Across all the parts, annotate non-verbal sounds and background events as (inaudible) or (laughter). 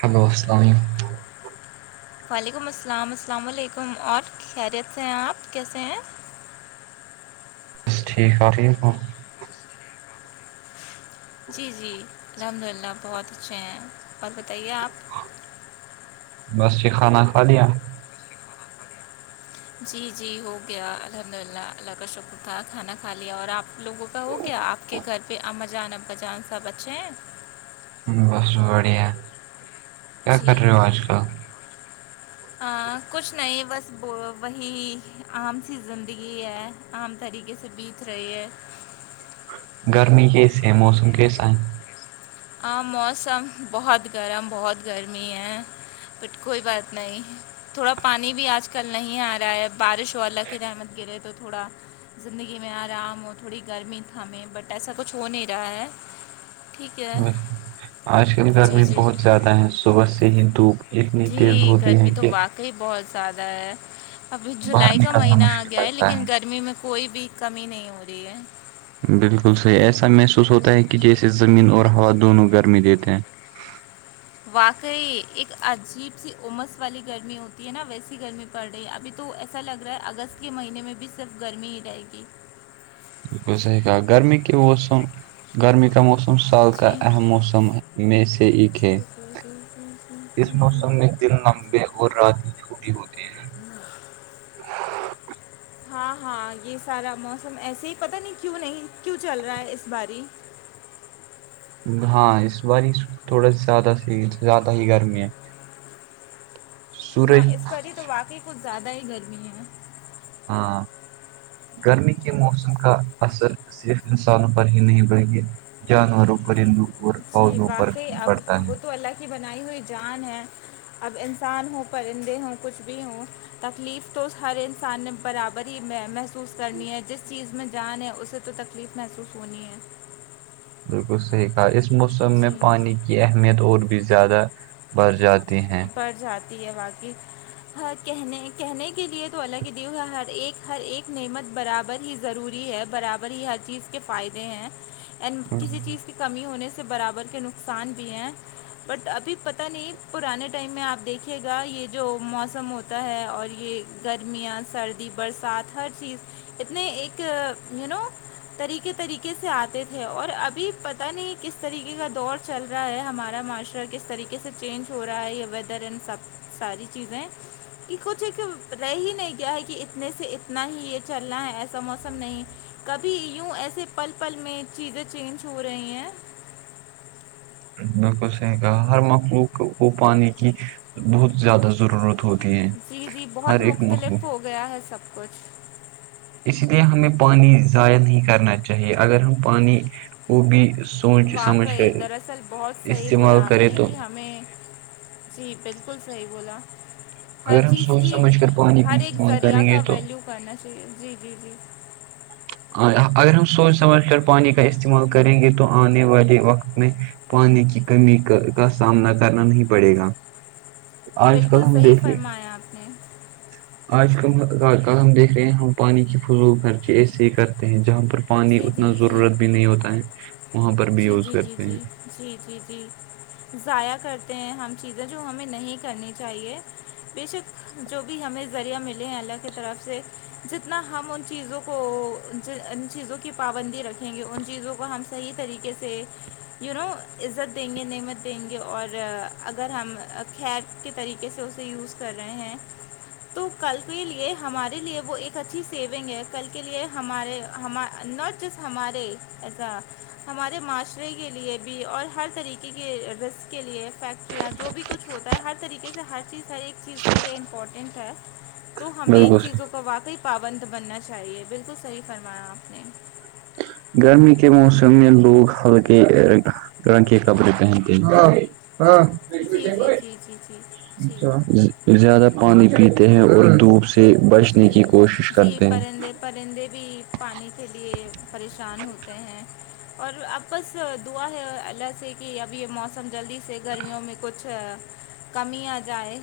hello السلام علیکم وعلیکم السلام السلام علیکم اور خیریت سے ہیں اپ کیسے ہیں بس ٹھیک (inaudible) جی جی الحمد للہ بہت اچھے ہیں اور بتائیے آپ بس یہ کھانا کھا لیا جی جی ہو گیا الحمد للہ اللہ کا شکر تھا کھانا کھا لیا اور آپ لوگوں کا ہو گیا آپ کے گھر پہ امجان اباجان سب اچھے ہیں بس بڑھیا کیا کر جی رہے ہو آج کل کچھ نہیں بس وہی عام سی زندگی ہے عام طریقے سے بیت رہی ہے گرمی کیسے ہے موسم کیسا ہے ہاں موسم بہت گرم بہت گرمی ہے بٹ کوئی بات نہیں تھوڑا پانی بھی آج کل نہیں آ رہا ہے بارش والا کی رحمت گرے تو تھوڑا زندگی میں آرام ہو تھوڑی گرمی تھا ہمیں بٹ ایسا کچھ ہو نہیں رہا ہے ٹھیک ہے آج کل جی گرمی جی بہت زیادہ ہے صبح سے ہی دھوپ اتنی تیز ہوتی ہے کہ کہی بہت زیادہ ہے ابھی باہر جولائی کا نکلنا مہینہ آ مشکل گیا ہے لگتا لیکن گرمی میں کوئی بھی کمی نہیں ہو رہی ہے بالکل صحیح ایسا محسوس ہوتا ہے کہ جیسے زمین اور ہوا دونوں گرمی دیتے ہیں (unintelligible) واقعی ایک عجیب سی امس والی گرمی ہوتی ہے نا ویسی گرمی پڑ رہی ہے ابھی تو ایسا لگ رہا ہے اگست کے مہینے میں بھی صرف گرمی ہی رہے گی بالکل صحیح کہ گرمی کے موسم گرمی کا موسم (unintelligible) سال کا جی اہم موسم میں سے ایک ہے (unintelligible) اس موسم میں دن لمبے اور رات ہی چھوٹی ہوتے ہیں ہاں ہاں یہ سارا موسم ایسے ہی پتہ نہیں کیوں نہیں کیوں چل رہا ہے اس باری ہاں اس بار تھوڑا س زیادہ سے زیادہ ہی گرمی ہے ہاں سورج اس پر ہی تو واقعی کچھ زیادہ ہی گرمی ہے ہاں گرمی کے موسم کا اثر صرف انسانوں پر ہی نہیں پڑ گی جانوروں پرندوں اور جی پودوں پر واقعی بھی اب پڑتا ہے وہ تو اللہ کی بنائی ہوئی جان ہے اب انسان ہوں پرندے ہوں کچھ بھی ہوں تکلیف تو ہر انسان نے برابر ہی محسوس کرنی ہے جس چیز میں جان ہے اسے تو تک تکلیف محسوس ہونی ہے بالکل صحیح کہا اس موسم میں جی پانی یہ اہمیت اور بھی زیادہ بڑھ جاتی ہیں پڑ جاتی ہے واقعی حا کہنے کہنے کے لیے تو اللہ کی دیا ہر ایک ہر ایک نعمت برابر ہی ضروری ہے برابر ہی ہر چیز کے فائدے ہیں اینڈ کسی چیز کی کمی ہونے سے برابر کے نقصان بھی ہیں بٹ ابھی پتہ نہیں پرانے ٹائم میں آپ دیکھیے گا یہ جو موسم ہوتا ہے اور یہ گرمیاں سردی برسات ہر چیز اتنے ایک یو نو طریقے طریقے سے آتے تھے اور ابھی پتہ نہیں کس طریقے کا دور چل رہا ہے ہمارا معاشرہ کس طریقے سے چینج ہو رہا ہے یہ ویدر ان سب ساری چیزیں کہ کچھ ایک رہ ہی نہیں گیا ہے کہ اتنے سے اتنا ہی یہ چلنا ہے ایسا موسم نہیں کبھی یوں ایسے پل پل میں چیزیں چینج ہو رہی ہیں بالکل صحیح کہا ہر مخلوق کو پانی کی بہت زیادہ ضرورت ہوتی ہے جی جی ہر بہت ایک مخلوق مختلف ہو گیا ہے سب کچھ اس لیے ہمیں پانی ضائع نہیں کرنا چاہیے اگر ہم پانی وہ بھی سوچ سمجھ واقعی کر دراصل بہت صحیح بولا استعمال آپ کریں نے تو کہ ہمیں جی بالکل صحیح بولا ہر اگر ہم چیز سوچ کی سمجھ کر پانی کو ہر ایک استعمال ذریعہ کریں گے کا تو ویلیو کرنا چاہیے جی جی جی ایا اگر ہم سوچ سمجھ کر پانی کا استعمال کریں گے تو آنے والے وقت میں پانی کی کمی کا کا سامنا کرنا نہیں پڑے گا آج کل ہم دیکھ لیے ہے آپ نے آج کم کل ہم دیکھ رہے ہیں ہم پانی کی فضول خرچے ایسے ہی کرتے ہیں جہاں پر پانی جی جی اتنا جی ضرورت بھی نہیں ہوتا ہے وہاں پر بھی جی یوز جی جی کرتے جی ہیں جی جی جی ضائع کرتے ہیں ہم چیزیں جو ہمیں نہیں کرنی چاہیے بے شک جو بھی ہمیں ذریعہ ملے ہیں اللہ کی طرف سے جتنا ہم ان چیزوں کو ان چیزوں کی پابندی رکھیں گے ان چیزوں کو ہم صحیح طریقے کیسے یو نو عزت دیں گے نعمت دیں گے اور اگر ہم خیر کے طریقے سے اسے یوز کر رہے ہیں تو کل کے لیے ہمارے لیے وہ ایک اچھی سیونگ ہے کل کے لیے ہمارے ہما نکہ جس ہمارے ایسا ہمارے معاشرے کے لیے بھی اور ہر طریقے کے رزق کے لیے فیکٹریاں جو بھی کچھ ہوتا ہے ہر طریقے سے ہر چیز ہر ایک چیز کے لیے امپورٹنٹ ہے تو ہمیں بالکل ان صحیح چیزوں کا واقعی پابند بننا چاہیے بالکل صحیح فرمایا گرمی کے موسم میں لوگ ہلکے رنگ کے کپڑے پہنتے ہیں جی جی جی جی جی جی زیادہ پانی پیتے ہیں اور دھوپ سے سے جی بچنے کی کوشش جی کرتے ہیں پرندے پرندے بھی پانی کے لیے پریشان ہوتے ہیں اور اب بس دعا ہے اللہ سے کہ اب یہ موسم جلدی سے گرمیوں میں کچھ کمی ا جائے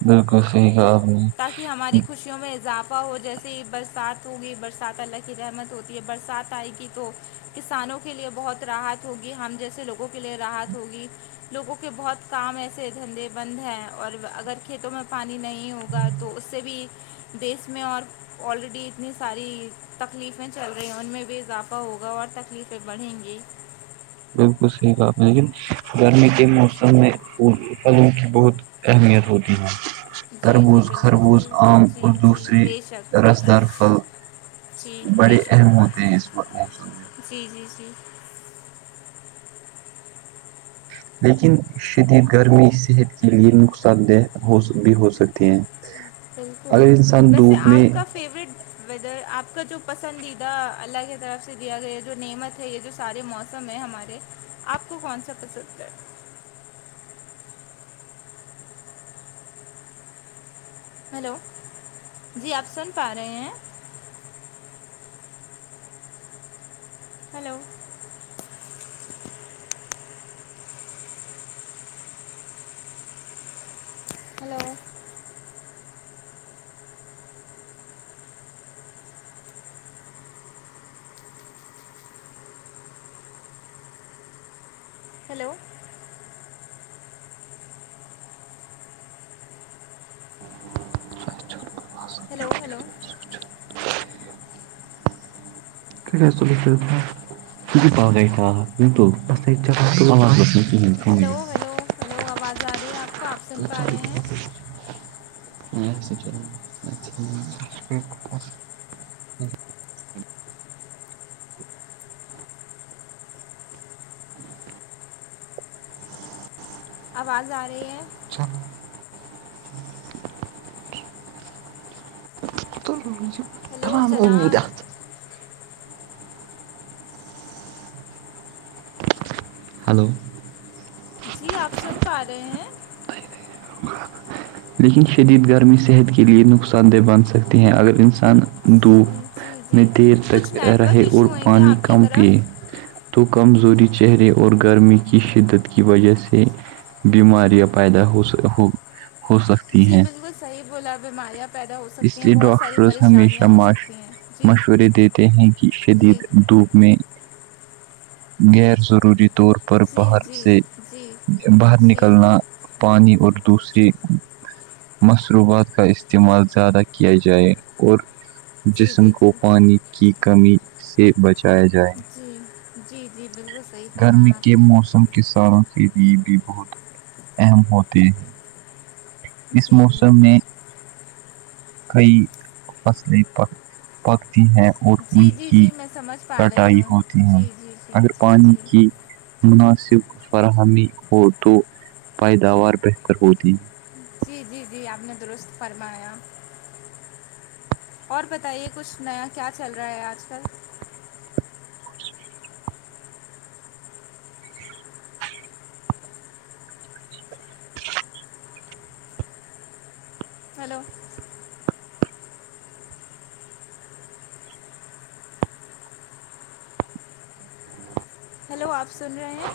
بالکل صح تاکہ ہماری خوشیوں میں اضافہ ہو جیسے برسات ہوگی برسات اللہ کی رحمت ہوتی ہے برسات آئے گی تو کسانوں کے لیے بہت راحت ہوگی ہم جیسے لوگوں کے لیے راحت ہوگی لوگوں کے بہت کام ایسے دھندے بند ہیں اور اگر کھیتوں میں پانی نہیں ہو ہوگا تو اس سے بھی دیس میں اور آلریڈی اتنی ساری تکلیفیں چل رہی ہیں ان میں بھی اضافہ ہوگا اور تکلیفیں بڑھیں گی بالکل صحیح بات ہے لیکن گرمی کے موسم میں پ پھلوں کی بہت اہمیت ہوتی ہے جی جی تربوز بالکل خربوز صحیح عام جی اور جی دوسری بے شک بے رس دار شک پھل جی بڑے بے اہم شک ہوتے ہیں اس موسم میں جی جی جی لیکن شدید گرمی صحت کے لیے نقصان دہ ہو بھی ہو سکتی ہیں بالکل اگر انسان ویسے دھوپ آپ میں کا فیوریٹ ویدر آپ کا جو پسندیدہ اللہ کی طرف سے دیا گیا جو نعمت ہے یہ جو سارے موسم موسم ہے ہمارے آپ کو کون سا پسند کر ہیلو جی آپ سن پا رہے ہیں hello hello hello hello hello (unintelligible) (unintelligible) hello hello hello آواز آ رہی ہے آپ کو آپ سن پا رہے ہیں (unintelligible) آواز آ رہی ہے چلو ہیلو جناب (unintelligible) ہلو جی آپ سن پا رہے ہیں (unintelligible) لیکن شدید گرمی صحت کے لیے نقصان دہ بن سکتے ہیں اگر انسان د جی جی میں جی دیر تک کچھ نیٹ رہے ورک اور ایشو ہیں کیا پانی آپ کی کم طرف پیئے تو کمزوری چہرے اور گرمی کی شدت کی وجہ سے بیماریاں پیدا ہو ہو سکتی ہیں وہ صحی بولا بیماریا اس لیے ڈاکٹرز ہمیشہ ہو سکتی ہیں جی مشورے دیتے ہیں کی شدید جی دوپ میں غیرضروری طور پر پر جی باہر جی سے جی باہر جی نکلنا پانی اور دوسریے مصروبات کا استعمال زیادہ کیا جائے اور جی جسم جی کو جی پانی کی کمی سے بچایا جائے جی جی جی بالکل صحیح گرمی فرمایا کے آپ نے موسم کے سالوں کے لیے بھی بہت اہم ہوتے ہیں اس جی جی موسم میں جی کئی فصلیں پکتی ہیں اور ان جی جی کی جی میں سمجھ پا رہی کٹائی ہوں ہوتی ہیں جی جی جی اگر جی پانی کی جی مناسب فراہمی ہو تو پیداوار بہتر ہوتی ہے جی جی جی آپ نے درست فرمایا اور بتائیے کچھ نیا کیا چل رہا ہے آج کل ہیلو ہیلو آپ سن رہے ہیں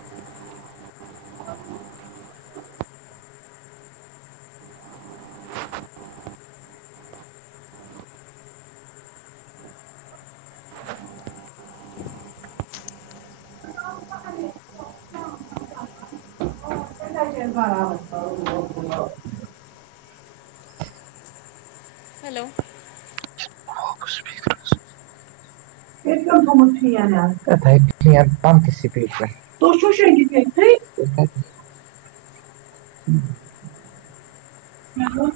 چیر بارا (unintelligible) ہیلو اسیکر (unintelligible) ت بم کسی پی (unintelligible) ت چو شک (unintelligible) پتا پ تھمت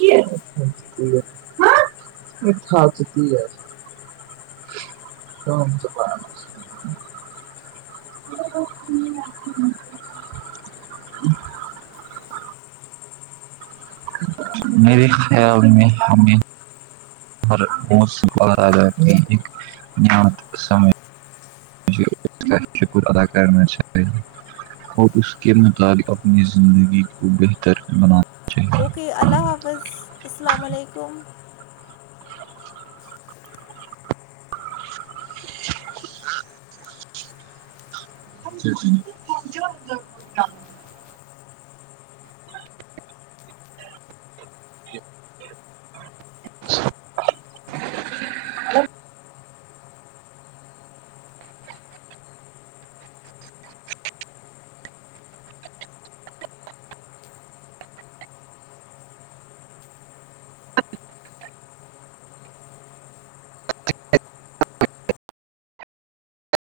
کی ہ (unintelligible) یہ تھااتتی ہے کام تو ب (unintelligible) ہ (unintelligible) میری ہے ا ہمیں ہر ب س بال راجا کے ایک جت سمے (unintelligible) جی شکر اداکارنا (unintelligible) اور اس کے متعلق اپنی زندگی کو بہتر بنانا اوکے اللہ حافظ السلام علیکم (unintelligible) آ (unintelligible) (unintelligible) (unintelligible)